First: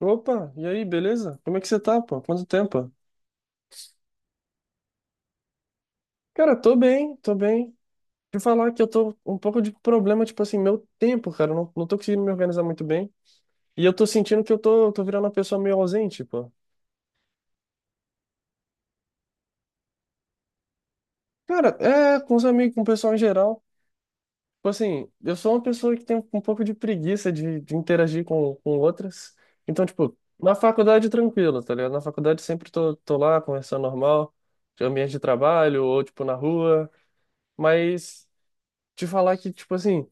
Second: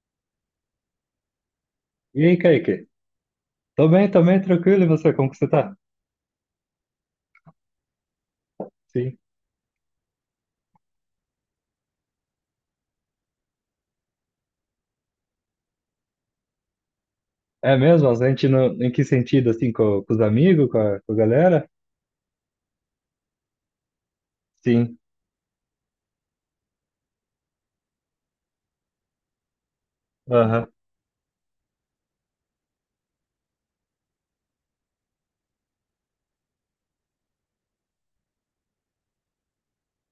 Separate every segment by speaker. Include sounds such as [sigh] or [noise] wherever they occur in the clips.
Speaker 1: Opa, e aí, beleza? Como é que você tá, pô?
Speaker 2: E aí,
Speaker 1: Quanto
Speaker 2: Kaique?
Speaker 1: tempo?
Speaker 2: Tô bem, tranquilo. E você, como que você tá?
Speaker 1: Cara, tô bem, tô bem. Te falar que eu tô
Speaker 2: Sim.
Speaker 1: um pouco de problema, tipo assim, meu tempo, cara, eu não tô conseguindo me organizar muito bem. E eu tô sentindo que eu tô virando uma pessoa meio ausente, pô.
Speaker 2: É mesmo? A gente não, em que sentido, assim, com os amigos, com a
Speaker 1: Cara,
Speaker 2: galera?
Speaker 1: é, com os amigos, com o pessoal em geral. Tipo
Speaker 2: Sim.
Speaker 1: assim, eu sou uma pessoa que tem um pouco de preguiça de interagir com outras. Então, tipo, na
Speaker 2: Aham.
Speaker 1: faculdade tranquilo, tá ligado? Na faculdade sempre tô lá conversando normal, de ambiente de trabalho, ou tipo na rua. Mas te falar que, tipo assim.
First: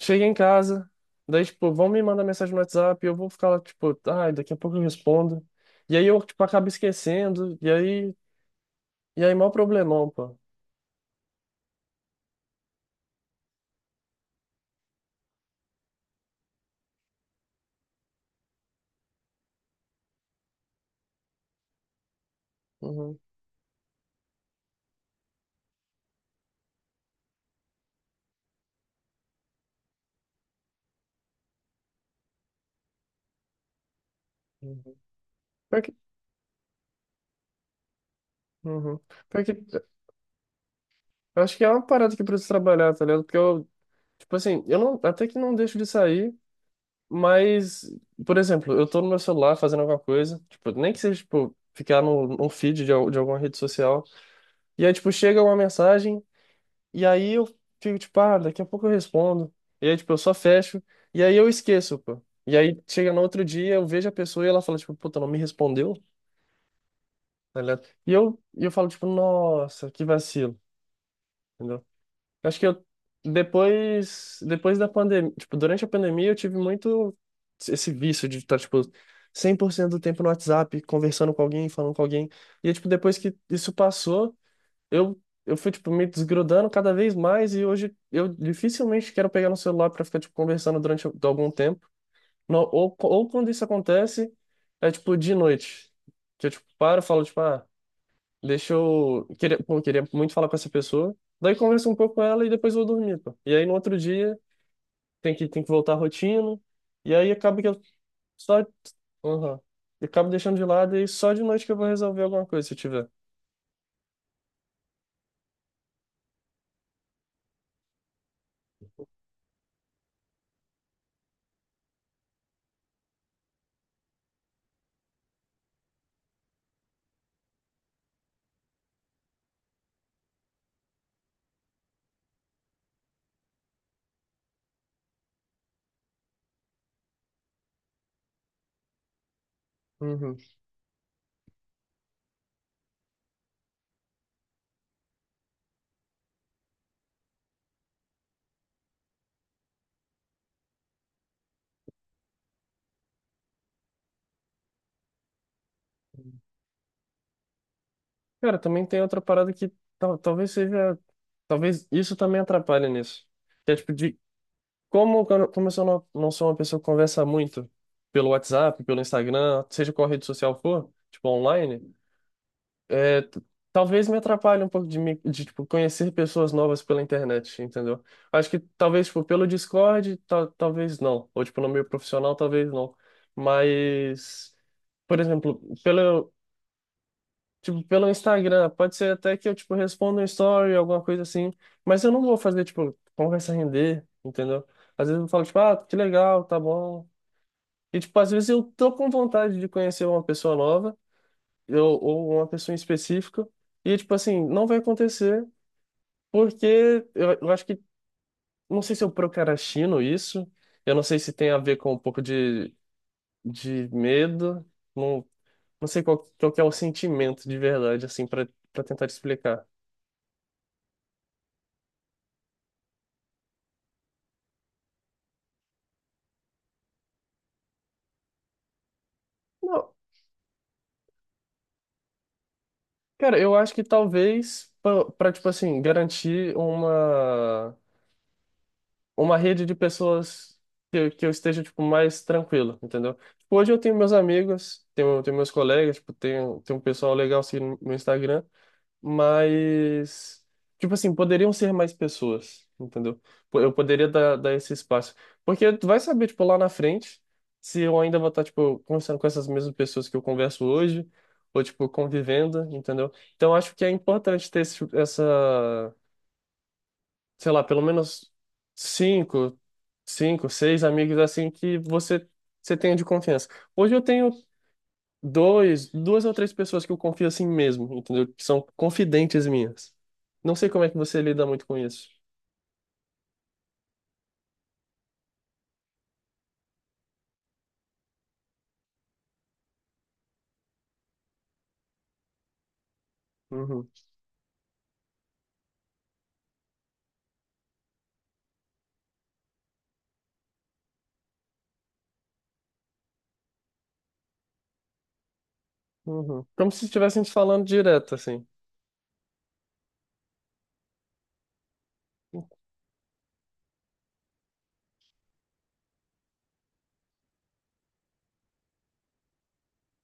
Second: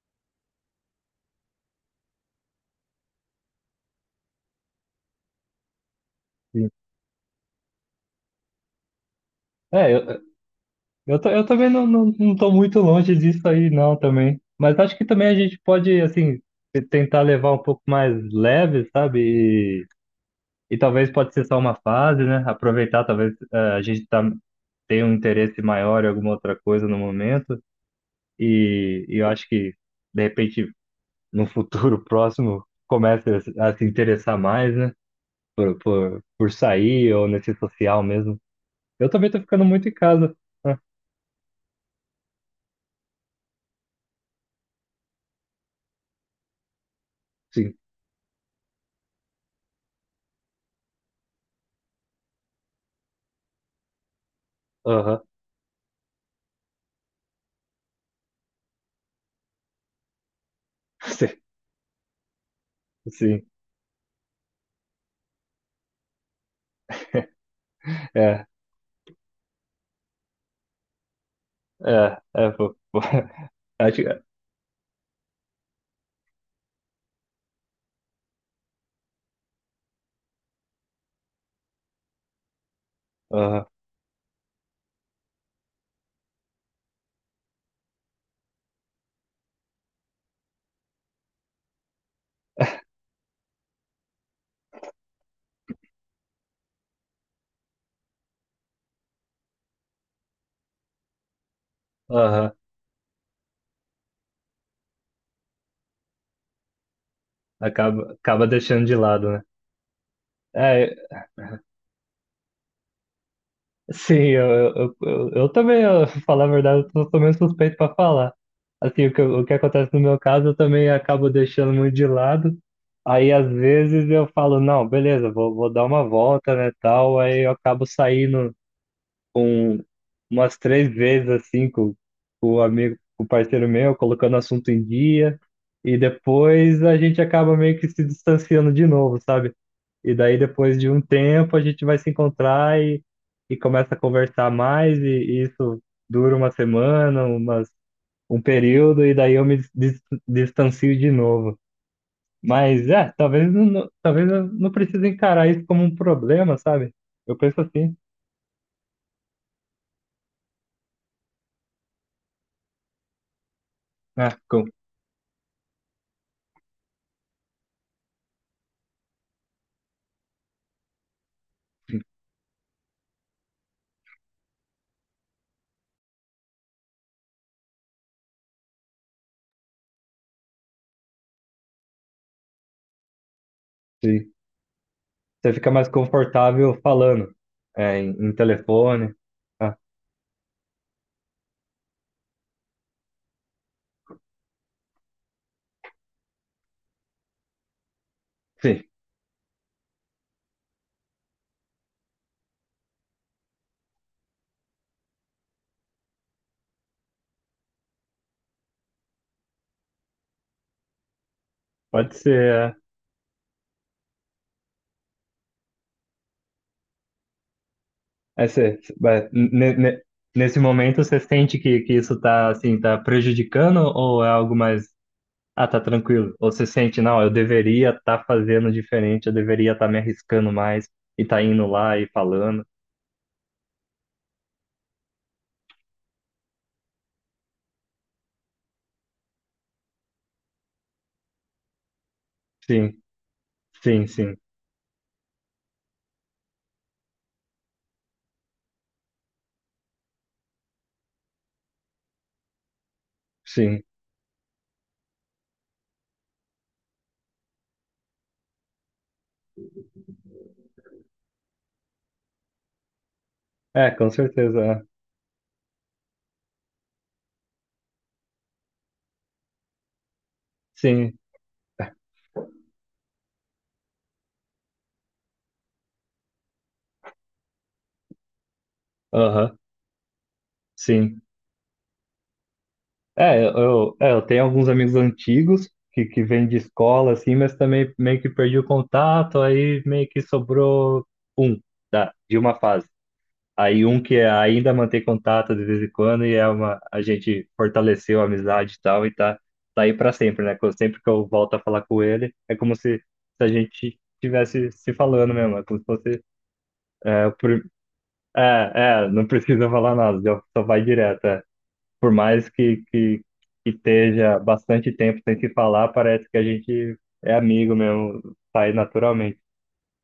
Speaker 1: Cheguei em casa, daí, tipo, vão me mandar mensagem no WhatsApp, eu vou ficar lá, tipo, ai, daqui a pouco eu respondo. E aí eu, tipo, acabo
Speaker 2: Sim.
Speaker 1: esquecendo, e aí, maior
Speaker 2: É,
Speaker 1: problemão,
Speaker 2: eu,
Speaker 1: pô.
Speaker 2: eu, tô- eu também não tô muito longe disso aí, não, também. Mas acho que também a gente pode, assim, tentar levar um pouco mais leve, sabe? E, e talvez pode ser só uma fase, né? Aproveitar,
Speaker 1: Uhum.
Speaker 2: talvez tenha um interesse maior em alguma outra coisa no momento. E eu acho que, de repente, no futuro próximo comece a se interessar mais, né?
Speaker 1: Uhum.
Speaker 2: Por,
Speaker 1: Pior que,
Speaker 2: por, por sair ou nesse social mesmo.
Speaker 1: uhum.
Speaker 2: Eu também tô
Speaker 1: Pior que,
Speaker 2: ficando muito em casa. Ah,
Speaker 1: eu acho que é uma parada que eu preciso trabalhar, tá ligado? Porque eu, tipo assim, eu não, até que não deixo de sair,
Speaker 2: sim,
Speaker 1: mas, por exemplo, eu tô no meu celular fazendo alguma coisa, tipo, nem que seja, tipo, ficar no, num feed de alguma rede social, e aí, tipo,
Speaker 2: aham.
Speaker 1: chega uma mensagem. E aí eu fico tipo, ah, daqui a pouco eu respondo. E aí, tipo, eu só fecho.
Speaker 2: [laughs]
Speaker 1: E
Speaker 2: Sim,
Speaker 1: aí eu esqueço, pô. E aí chega no outro
Speaker 2: sim,
Speaker 1: dia, eu vejo a pessoa e ela fala, tipo, puta, não me respondeu, tá ligado? E eu,
Speaker 2: é,
Speaker 1: e eu falo, tipo, nossa, que vacilo, entendeu?
Speaker 2: é,
Speaker 1: Eu
Speaker 2: é,
Speaker 1: acho que
Speaker 2: pô,
Speaker 1: eu,
Speaker 2: pô. [laughs] Acho que,
Speaker 1: depois da pandemia, tipo, durante a pandemia eu tive muito esse vício de estar, tipo, 100% do tempo no WhatsApp, conversando com alguém, falando com alguém. E, tipo, depois que
Speaker 2: aham,
Speaker 1: isso passou eu, eu fui, tipo, me desgrudando cada vez mais, e hoje eu dificilmente quero pegar no celular pra ficar, tipo, conversando durante algum tempo. Não, ou quando isso acontece, é, tipo, de noite. Que eu, tipo, paro e falo, tipo, ah, Queria, pô, queria muito falar com essa pessoa. Daí converso um pouco com ela e
Speaker 2: aham,
Speaker 1: depois vou dormir, pô. E aí, no outro dia, tem que voltar à rotina. E aí, acaba que eu
Speaker 2: acaba
Speaker 1: só.
Speaker 2: deixando de lado, né?
Speaker 1: Aham. E acabo deixando de
Speaker 2: É,
Speaker 1: lado, e só de noite que eu vou resolver alguma coisa, se tiver.
Speaker 2: sim, eu também, [laughs] pra falar a verdade, eu sou meio suspeito para falar. Assim, o que, o que acontece no meu caso, eu também acabo deixando muito de lado. Aí, às vezes, eu falo, não, beleza, vou dar uma volta, né, tal. Aí eu acabo saindo com umas três vezes assim com o amigo, com o parceiro meu, colocando assunto em dia, e depois a gente acaba meio que se distanciando de novo, sabe? E
Speaker 1: Uhum.
Speaker 2: daí depois de um tempo a gente vai se encontrar e começa a conversar mais, e isso dura uma semana, um período, e daí eu me distancio de novo. Mas é, talvez eu não precise encarar isso como um problema, sabe? Eu penso assim.
Speaker 1: Cara, também tem outra parada que talvez seja. Talvez isso também atrapalhe nisso. Que é tipo de.
Speaker 2: Ah,
Speaker 1: Como eu sou- não, não sou uma pessoa que conversa muito pelo WhatsApp, pelo Instagram, seja qual rede social for, tipo online, é, t- talvez me atrapalhe um pouco de tipo, conhecer pessoas novas pela internet, entendeu? Acho que talvez tipo, pelo Discord, talvez não. Ou tipo, no meio profissional, talvez não.
Speaker 2: sim.
Speaker 1: Mas. Por
Speaker 2: Você
Speaker 1: exemplo,
Speaker 2: fica mais
Speaker 1: pelo
Speaker 2: confortável falando,
Speaker 1: Tipo,
Speaker 2: é,
Speaker 1: pelo
Speaker 2: em
Speaker 1: Instagram, pode ser
Speaker 2: telefone.
Speaker 1: até que eu, tipo,
Speaker 2: Ah,
Speaker 1: responda um story, alguma coisa assim. Mas eu não vou fazer, tipo, conversa render, entendeu? Às vezes eu falo, tipo, ah, que legal, tá bom. E, tipo, às vezes eu
Speaker 2: sim,
Speaker 1: tô com vontade de conhecer uma pessoa nova, ou uma pessoa em específico, e, tipo, assim, não vai acontecer, porque eu acho que, não sei se eu procrastino isso, eu não sei se tem a ver com um
Speaker 2: pode
Speaker 1: pouco de,
Speaker 2: ser.
Speaker 1: de medo, não, não sei qual que é o sentimento de verdade, assim,
Speaker 2: É, é,
Speaker 1: para tentar te
Speaker 2: mas
Speaker 1: explicar.
Speaker 2: nesse momento, você sente que isso tá, assim, tá prejudicando ou é algo mais. Ah, tá tranquilo. Ou você sente, não, eu deveria estar fazendo diferente, eu deveria estar
Speaker 1: Não,
Speaker 2: me arriscando mais e tá indo lá e falando.
Speaker 1: cara, eu acho que talvez para, tipo assim, garantir uma rede de pessoas que eu esteja tipo mais tranquilo,
Speaker 2: Sim,
Speaker 1: entendeu? Tipo, hoje eu tenho
Speaker 2: sim,
Speaker 1: meus
Speaker 2: sim,
Speaker 1: amigos, tenho meus colegas, tipo, tenho um pessoal legal assim no Instagram, mas tipo assim, poderiam ser mais pessoas, entendeu? Eu
Speaker 2: sim.
Speaker 1: poderia dar esse espaço. Porque tu vai saber, tipo, lá na frente, se eu ainda vou estar, tipo, conversando com essas mesmas pessoas que eu converso hoje, ou, tipo, convivendo, entendeu? Então, acho que é
Speaker 2: É, com
Speaker 1: importante
Speaker 2: certeza.
Speaker 1: ter esse-
Speaker 2: É.
Speaker 1: essa, sei lá, pelo menos cinco, cinco, seis amigos
Speaker 2: Sim,
Speaker 1: assim que você tenha de confiança. Hoje eu tenho duas ou três pessoas que eu confio assim mesmo, entendeu? Que são confidentes
Speaker 2: aham,
Speaker 1: minhas. Não sei como é que você
Speaker 2: sim.
Speaker 1: lida muito com isso.
Speaker 2: É, eu tenho alguns amigos antigos que vêm de escola, assim, mas também meio que perdi o contato, aí meio que sobrou um de uma fase. Aí
Speaker 1: Uhum,
Speaker 2: um que é, ainda mantém contato de vez em quando e a gente fortaleceu a amizade e tal, e tá aí pra sempre, né? Sempre que eu volto a falar com ele, é como se, a gente estivesse se falando mesmo, é como se fosse.
Speaker 1: uhum. Como se estivessem
Speaker 2: É,
Speaker 1: te falando direto, assim.
Speaker 2: é, não precisa falar nada, já só vai direto. É, por mais que esteja bastante tempo sem se falar, parece que a gente é amigo mesmo, sai naturalmente.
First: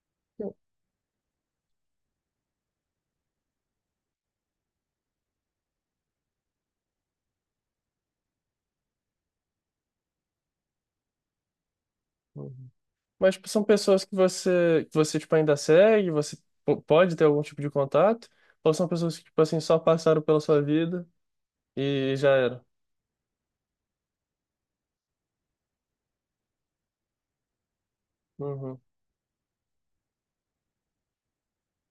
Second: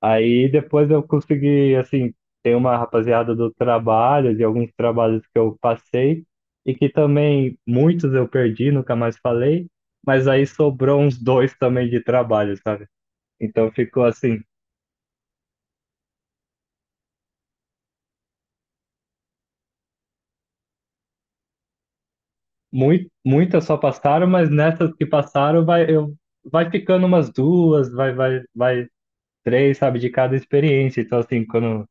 Speaker 2: Aí depois eu consegui, assim, tem uma rapaziada do trabalho, de alguns trabalhos que eu passei, e que também muitos eu perdi, nunca mais falei, mas aí sobrou uns dois também de trabalho,
Speaker 1: Uhum.
Speaker 2: sabe?
Speaker 1: Mas tipo, são
Speaker 2: Então ficou
Speaker 1: pessoas que
Speaker 2: assim,
Speaker 1: que você tipo, ainda segue, você pode ter algum tipo de contato, ou são pessoas que tipo, assim, só passaram pela sua vida e já era.
Speaker 2: muitas só passaram, mas nessas que passaram vai ficando umas duas, vai, vai,
Speaker 1: Uhum.
Speaker 2: vai três, sabe, de cada experiência. Então, assim, quando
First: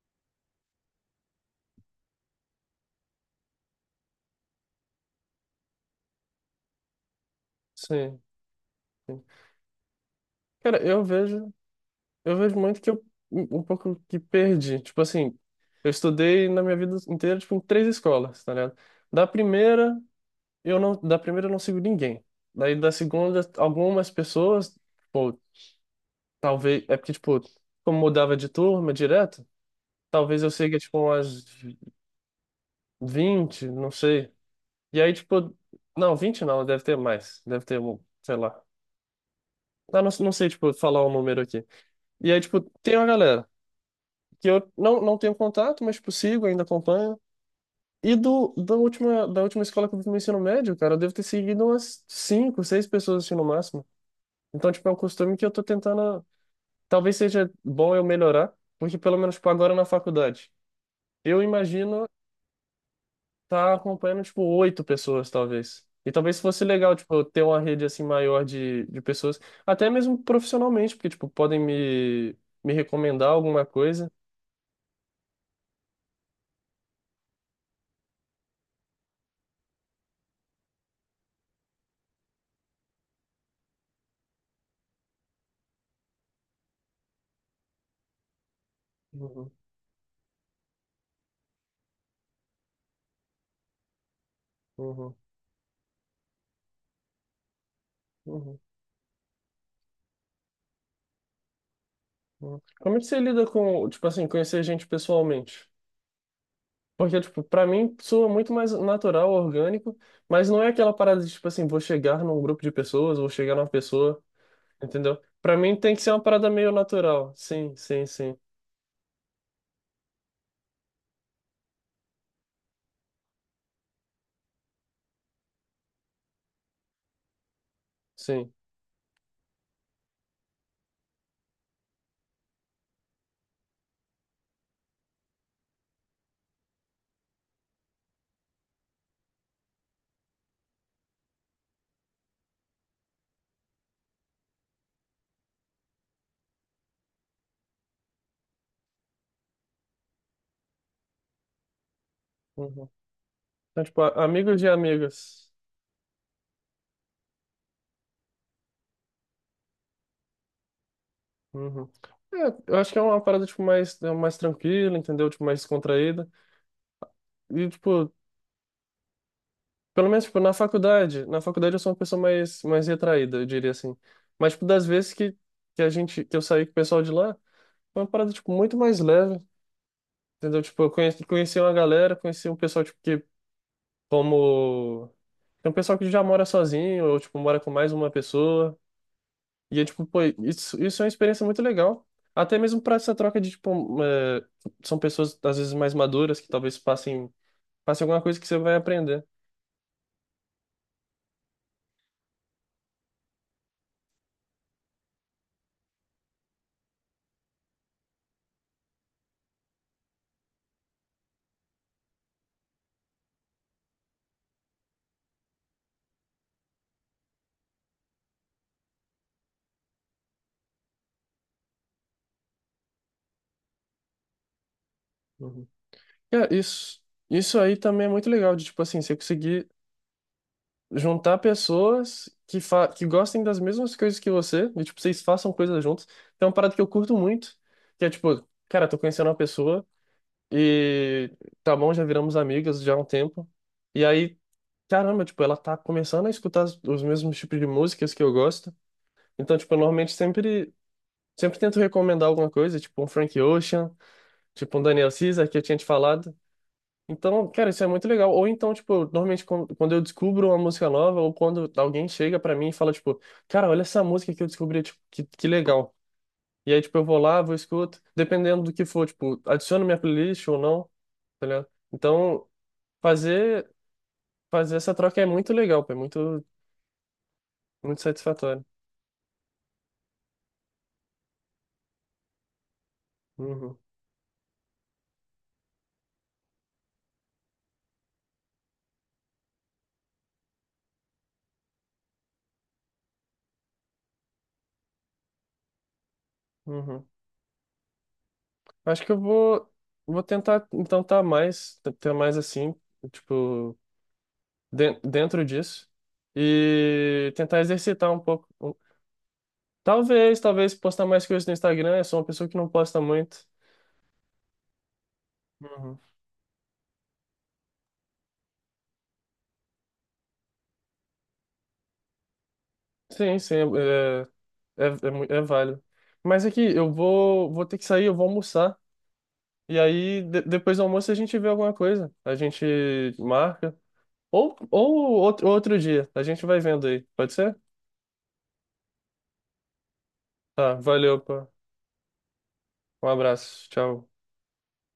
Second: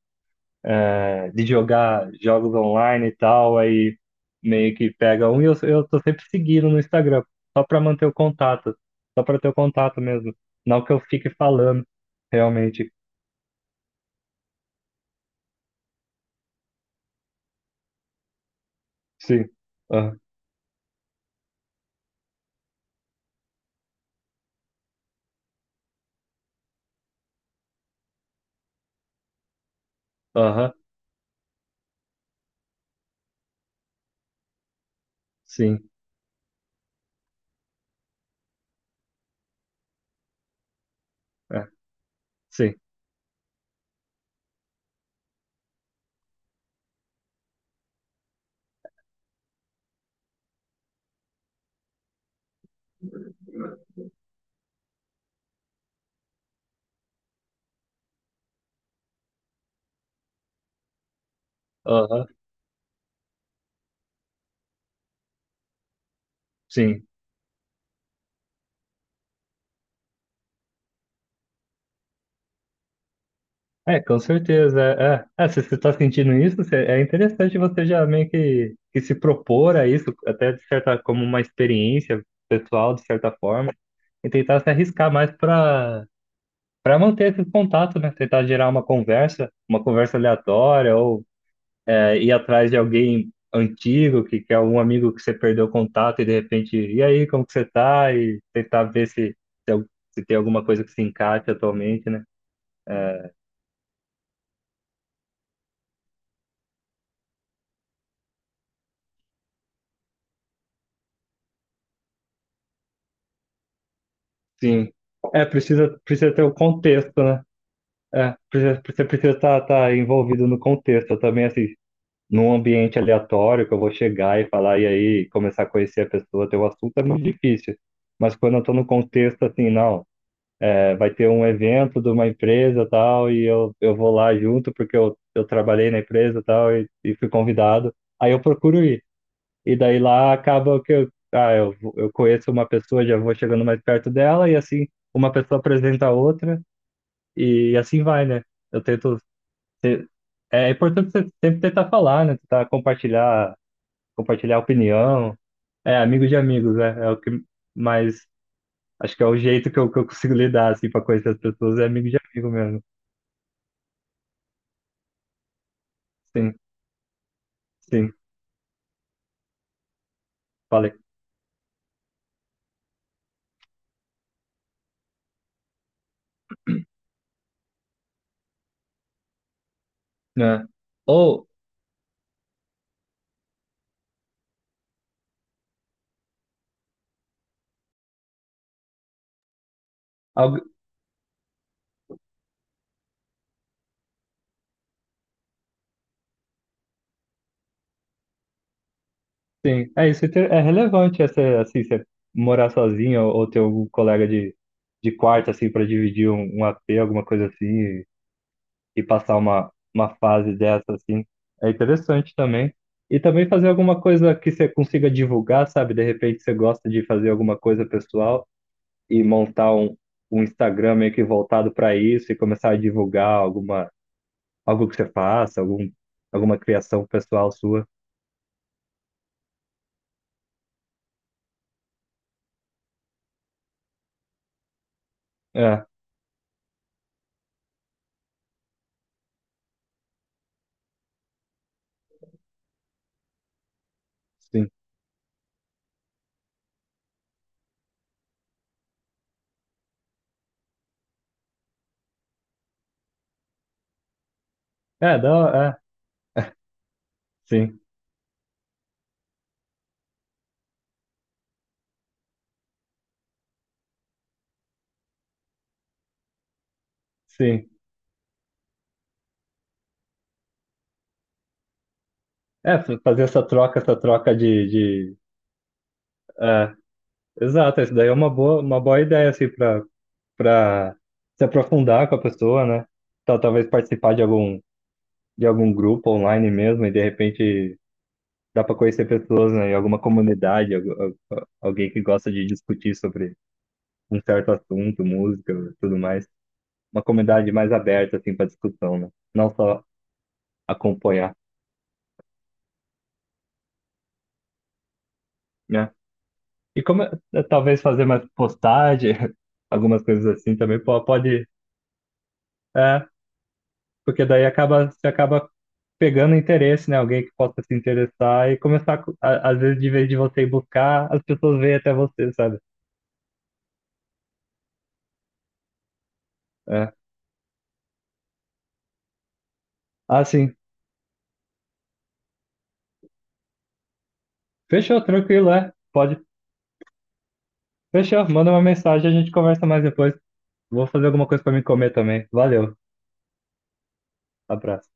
Speaker 2: de jogar jogos online e tal, aí meio que pega um e eu tô sempre seguindo no Instagram, só pra manter o
Speaker 1: Sim.
Speaker 2: contato, só
Speaker 1: Sim.
Speaker 2: pra ter o contato mesmo.
Speaker 1: Cara,
Speaker 2: Não que eu
Speaker 1: eu
Speaker 2: fique
Speaker 1: vejo.
Speaker 2: falando,
Speaker 1: Eu vejo muito que
Speaker 2: realmente.
Speaker 1: eu um pouco que perdi. Tipo assim, eu estudei na minha vida inteira, tipo, em três escolas, tá ligado? Da
Speaker 2: Sim.
Speaker 1: primeira,
Speaker 2: Aham,
Speaker 1: da primeira, eu não sigo ninguém. Daí da segunda, algumas pessoas, tipo, talvez, é porque, tipo, como mudava de turma direto, talvez eu
Speaker 2: aham,
Speaker 1: siga, tipo, umas 20 não sei. E aí, tipo,
Speaker 2: sim.
Speaker 1: não, 20 não, deve ter mais. Deve ter, um, sei lá. Ah, não sei, tipo, falar o número aqui.
Speaker 2: É,
Speaker 1: E aí, tipo,
Speaker 2: sim.
Speaker 1: tem uma galera que eu não tenho contato, mas tipo, sigo, ainda acompanho. E da última escola que eu fiz no ensino médio, cara, eu devo ter seguido umas cinco, seis pessoas assim no máximo. Então, tipo, é um costume que eu tô tentando. Talvez seja bom eu melhorar, porque pelo menos, tipo, agora na faculdade, eu imagino
Speaker 2: Aham,
Speaker 1: tá acompanhando, tipo, oito pessoas, talvez. E talvez fosse legal,
Speaker 2: sim.
Speaker 1: tipo, eu ter uma rede assim maior de pessoas, até mesmo profissionalmente, porque, tipo, podem me recomendar alguma
Speaker 2: É,
Speaker 1: coisa.
Speaker 2: com certeza. É, é. É, se você está sentindo isso, é interessante você já meio que se propor a isso, até como uma experiência pessoal, de certa forma. E tentar se arriscar mais para manter esse contato, né? Tentar gerar
Speaker 1: Uhum,
Speaker 2: uma conversa aleatória, ou ir atrás de alguém antigo, que é algum amigo
Speaker 1: uhum,
Speaker 2: que você perdeu o contato e de repente, e aí, como que você tá? E
Speaker 1: uhum.
Speaker 2: tentar ver se, al- se tem alguma coisa que se encaixe atualmente, né?
Speaker 1: Hum. Como é que você lida com, tipo assim, conhecer gente pessoalmente? Porque, tipo, pra mim soa muito mais natural, orgânico, mas não é aquela parada de, tipo assim, vou chegar num grupo de pessoas, vou chegar numa pessoa,
Speaker 2: Sim.
Speaker 1: entendeu?
Speaker 2: É,
Speaker 1: Pra mim tem
Speaker 2: precisa,
Speaker 1: que ser uma
Speaker 2: precisa ter
Speaker 1: parada
Speaker 2: o
Speaker 1: meio
Speaker 2: contexto,
Speaker 1: natural.
Speaker 2: né?
Speaker 1: Sim, sim,
Speaker 2: É,
Speaker 1: sim,
Speaker 2: você precisa tá envolvido no contexto. Eu também, assim, num ambiente aleatório que eu vou chegar e falar e aí começar a conhecer a pessoa, ter o assunto é muito difícil. Mas
Speaker 1: sim.
Speaker 2: quando eu estou no contexto assim, não, é, vai ter um evento de uma empresa tal e eu vou lá junto porque eu trabalhei na empresa tal e fui convidado, aí eu procuro ir. E daí lá acaba que eu conheço uma pessoa, já vou chegando mais perto dela e assim uma pessoa apresenta a outra e assim vai, né? Eu tento ser- é importante você sempre tentar falar, né? Tentar
Speaker 1: Uhum.
Speaker 2: compartilhar
Speaker 1: Então, tipo,
Speaker 2: compartilhar
Speaker 1: amigos de
Speaker 2: opinião.
Speaker 1: amigas.
Speaker 2: É, amigo de amigos, né? É o que mais. Acho que é o jeito que eu consigo lidar, assim, pra conhecer as pessoas, é
Speaker 1: Uhum.
Speaker 2: amigo de
Speaker 1: É,
Speaker 2: amigo
Speaker 1: eu
Speaker 2: mesmo.
Speaker 1: acho que é uma parada, tipo, mais tranquila, entendeu? Tipo, mais descontraída.
Speaker 2: Sim,
Speaker 1: E, tipo,
Speaker 2: sim,
Speaker 1: pelo menos, tipo, na
Speaker 2: falei.
Speaker 1: faculdade. Na faculdade eu sou uma pessoa mais retraída, eu diria assim. Mas, tipo, das vezes que eu saí com o pessoal de lá, foi uma parada, tipo, muito mais leve, entendeu?
Speaker 2: É.
Speaker 1: Tipo, eu conheci,
Speaker 2: Ou,
Speaker 1: conheci uma galera, conheci um pessoal, tipo, que, como. Tem um pessoal que já mora sozinho, ou, tipo, mora com mais uma pessoa. E, é, tipo, pô,
Speaker 2: algo,
Speaker 1: isso é uma experiência muito legal. Até mesmo pra essa troca de, tipo, um, é, são pessoas, às vezes, mais maduras, que talvez passem alguma coisa que você vai aprender.
Speaker 2: sim, é isso, é é relevante essa, assim, você morar sozinho ou ter algum colega de quarto, assim, pra dividir um AP, alguma coisa assim, e passar uma fase dessa, assim. É interessante também. E também fazer alguma coisa que você consiga divulgar, sabe? De repente você gosta de fazer alguma coisa pessoal e montar um Instagram meio que voltado para isso e começar a divulgar algo que você faça,
Speaker 1: Uhum. É,
Speaker 2: alguma
Speaker 1: isso,
Speaker 2: criação pessoal
Speaker 1: isso aí
Speaker 2: sua.
Speaker 1: também é muito legal, de tipo assim, você conseguir juntar pessoas que gostem das mesmas coisas que você, e tipo, vocês façam coisas
Speaker 2: É,
Speaker 1: juntos. Tem uma parada que eu curto muito, que é tipo, cara, tô conhecendo uma pessoa, e tá bom, já viramos amigas já há um tempo. E aí,
Speaker 2: sim.
Speaker 1: caramba, tipo, ela tá começando a escutar os mesmos tipos de músicas que eu gosto. Então, tipo, eu normalmente sempre tento recomendar alguma coisa, tipo um Frank Ocean, tipo um Daniel
Speaker 2: É,
Speaker 1: Caesar, que eu
Speaker 2: dá,
Speaker 1: tinha
Speaker 2: é,
Speaker 1: te falado. Então, cara,
Speaker 2: sim,
Speaker 1: isso é muito legal. Ou então, tipo, normalmente quando eu descubro uma música nova, ou quando alguém chega pra mim e fala, tipo, cara, olha essa música que eu descobri, tipo, que legal. E aí, tipo, eu vou lá, vou
Speaker 2: sim.
Speaker 1: escuto, dependendo do que for, tipo, adiciono minha playlist ou não, tá ligado? Então,
Speaker 2: É, fazer
Speaker 1: fazer,
Speaker 2: essa troca
Speaker 1: fazer essa troca é muito legal, pô, é muito,
Speaker 2: é, exato, isso
Speaker 1: muito
Speaker 2: daí é uma boa,
Speaker 1: satisfatório.
Speaker 2: uma boa ideia, assim, para se aprofundar com a pessoa, né? Talvez
Speaker 1: Uhum,
Speaker 2: participar de algum grupo online mesmo e de repente dá para conhecer pessoas, né, em alguma comunidade, alguém que gosta de discutir sobre um certo assunto, música, tudo mais. Uma
Speaker 1: uhum.
Speaker 2: comunidade mais aberta, assim, para discussão,
Speaker 1: Acho
Speaker 2: né?
Speaker 1: que eu
Speaker 2: Não
Speaker 1: vou,
Speaker 2: só
Speaker 1: vou tentar, então, tá
Speaker 2: acompanhar,
Speaker 1: mais, ter mais assim, tipo, dentro disso,
Speaker 2: né? E como
Speaker 1: e tentar
Speaker 2: talvez fazer
Speaker 1: exercitar um
Speaker 2: mais
Speaker 1: pouco.
Speaker 2: postagem, [laughs] algumas coisas
Speaker 1: Talvez,
Speaker 2: assim
Speaker 1: talvez
Speaker 2: também po-
Speaker 1: postar mais coisas
Speaker 2: pode,
Speaker 1: no Instagram. Eu sou uma pessoa que não posta
Speaker 2: é,
Speaker 1: muito.
Speaker 2: porque daí você acaba
Speaker 1: Uhum.
Speaker 2: pegando interesse, né? Alguém que possa se interessar e começar, às vezes, de vez de você ir buscar, as pessoas vêm até você, sabe?
Speaker 1: Sim, sim, é, é válido. Mas aqui, eu
Speaker 2: É.
Speaker 1: vou ter que sair, eu vou almoçar. E aí,
Speaker 2: Ah,
Speaker 1: de-
Speaker 2: sim.
Speaker 1: depois do almoço, a gente vê alguma coisa. A gente marca. Ou
Speaker 2: Fechou,
Speaker 1: outro,
Speaker 2: tranquilo, é.
Speaker 1: outro dia.
Speaker 2: Pode.
Speaker 1: A gente vai vendo aí. Pode ser?
Speaker 2: Fechou, manda uma mensagem, a gente conversa mais depois.
Speaker 1: Tá,
Speaker 2: Vou fazer
Speaker 1: valeu,
Speaker 2: alguma coisa
Speaker 1: pô.
Speaker 2: para me comer também. Valeu,
Speaker 1: Um abraço. Tchau.
Speaker 2: abraço.